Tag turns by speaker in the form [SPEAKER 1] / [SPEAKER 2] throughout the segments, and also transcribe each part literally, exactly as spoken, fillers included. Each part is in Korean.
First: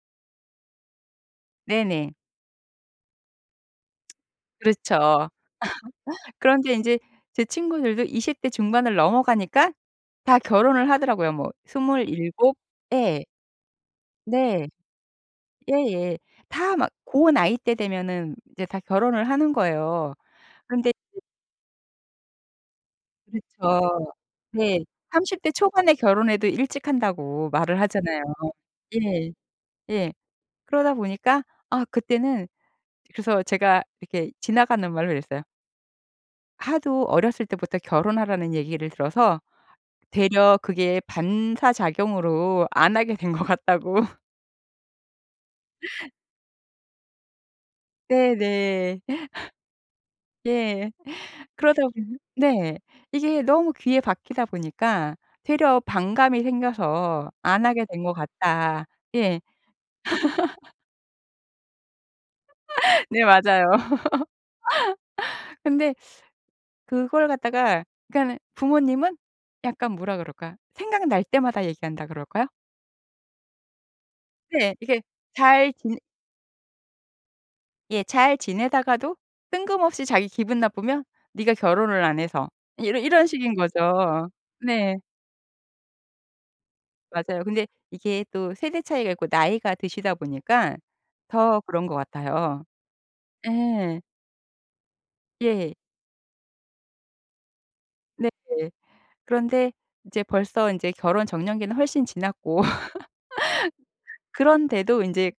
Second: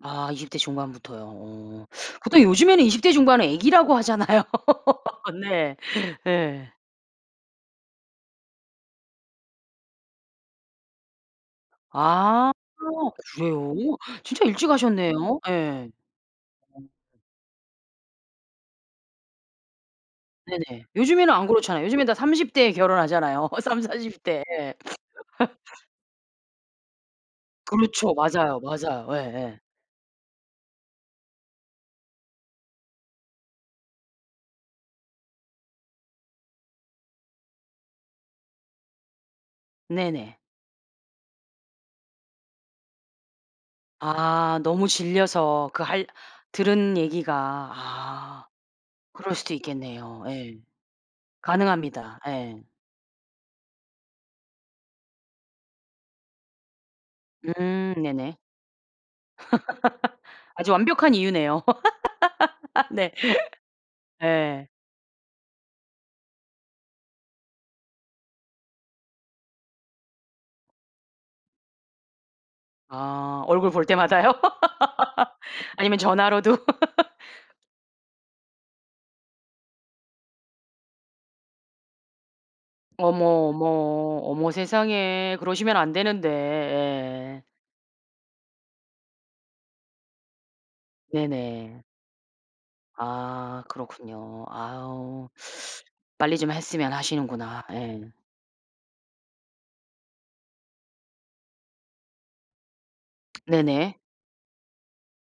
[SPEAKER 1] 아 이십 대 중반부터요. 어.
[SPEAKER 2] 네네.
[SPEAKER 1] 보통 요즘에는 이십 대 중반은 애기라고 하잖아요.
[SPEAKER 2] 그렇죠.
[SPEAKER 1] 네. 예.
[SPEAKER 2] 그런데 인제 제 친구들도 이십 대 중반을 넘어 가니까 다 결혼을 하더라고요. 뭐
[SPEAKER 1] 아
[SPEAKER 2] 스물일곱? 예.
[SPEAKER 1] 그래요? 진짜
[SPEAKER 2] 네.
[SPEAKER 1] 일찍 하셨네요. 예.
[SPEAKER 2] 예예. 다 막 고 나이 때 되면은 이제 다 결혼을 하는 거예요.
[SPEAKER 1] 네네.
[SPEAKER 2] 근데 이제
[SPEAKER 1] 요즘에는 안 그렇잖아요. 요즘에는 다 삼십 대에 결혼하잖아요,
[SPEAKER 2] 그렇죠.
[SPEAKER 1] 삼사십 대에.
[SPEAKER 2] 네. 삼십 대 초반에 결혼해도 일찍 한다고 말을
[SPEAKER 1] 그렇죠.
[SPEAKER 2] 하잖아요.
[SPEAKER 1] 맞아요, 맞아요.
[SPEAKER 2] 예.
[SPEAKER 1] 예예.
[SPEAKER 2] 예. 그러다 보니까 아 그때는 그래서 제가 이렇게 지나가는 말로 이랬어요. "하도 어렸을 때부터 결혼하라는 얘기를 들어서
[SPEAKER 1] 네네.
[SPEAKER 2] 되려 그게 반사 작용으로 안 하게 된 것 같다."고
[SPEAKER 1] 아. 너무 질려서 그 할 들은 얘기가. 아.
[SPEAKER 2] 네네.
[SPEAKER 1] 그럴 수도 있겠네요 예.
[SPEAKER 2] 예. 그러다 보니
[SPEAKER 1] 가능합니다 예.
[SPEAKER 2] 네. '이게 너무 귀에 박히다 보니까 되려 반감이 생겨서 안 하게
[SPEAKER 1] 음.
[SPEAKER 2] 된 것
[SPEAKER 1] 네네.
[SPEAKER 2] 같다.' 예.
[SPEAKER 1] 아주 완벽한 이유네요. 네.
[SPEAKER 2] 네. 맞아요.
[SPEAKER 1] 예.
[SPEAKER 2] 근데 그걸 갖다가 그러니까는 부모님은 약간 뭐라 그럴까? 생각날 때마다 얘기한다 그럴까요?
[SPEAKER 1] 아 얼굴 볼 때마다요?
[SPEAKER 2] 네. 이렇게 잘 지내
[SPEAKER 1] 아니면 전화로도.
[SPEAKER 2] 예. 잘 지내다가도 뜬금없이 자기 기분 나쁘면 "네가 결혼을 안 해서." 이러
[SPEAKER 1] 어머,
[SPEAKER 2] 이런 식인
[SPEAKER 1] 어머.
[SPEAKER 2] 거죠.
[SPEAKER 1] 어머
[SPEAKER 2] 네.
[SPEAKER 1] 세상에. 그러시면 안 되는데.
[SPEAKER 2] 맞아요.
[SPEAKER 1] 예.
[SPEAKER 2] 근데 이게 또 세대 차이가 있고 나이가 드시다 보니까 더
[SPEAKER 1] 네네.
[SPEAKER 2] 그런 것 같아요.
[SPEAKER 1] 아.
[SPEAKER 2] 예.
[SPEAKER 1] 그렇군요. 아유.
[SPEAKER 2] 예.
[SPEAKER 1] 빨리 좀 했으면 하시는구나. 예.
[SPEAKER 2] 네. 그런데 이제 벌써 인제 결혼 적령기는 훨씬 지났고
[SPEAKER 1] 네네.
[SPEAKER 2] 그런데도 인제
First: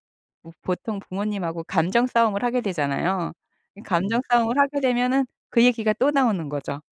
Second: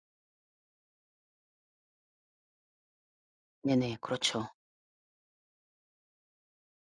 [SPEAKER 2] 뭐 보통 부모님하고 감정 싸움을 하게 되잖아요. 이
[SPEAKER 1] 네네.
[SPEAKER 2] 감정
[SPEAKER 1] 그렇죠.
[SPEAKER 2] 싸움을 하게 되면은 그 얘기가 또 나오는 거죠.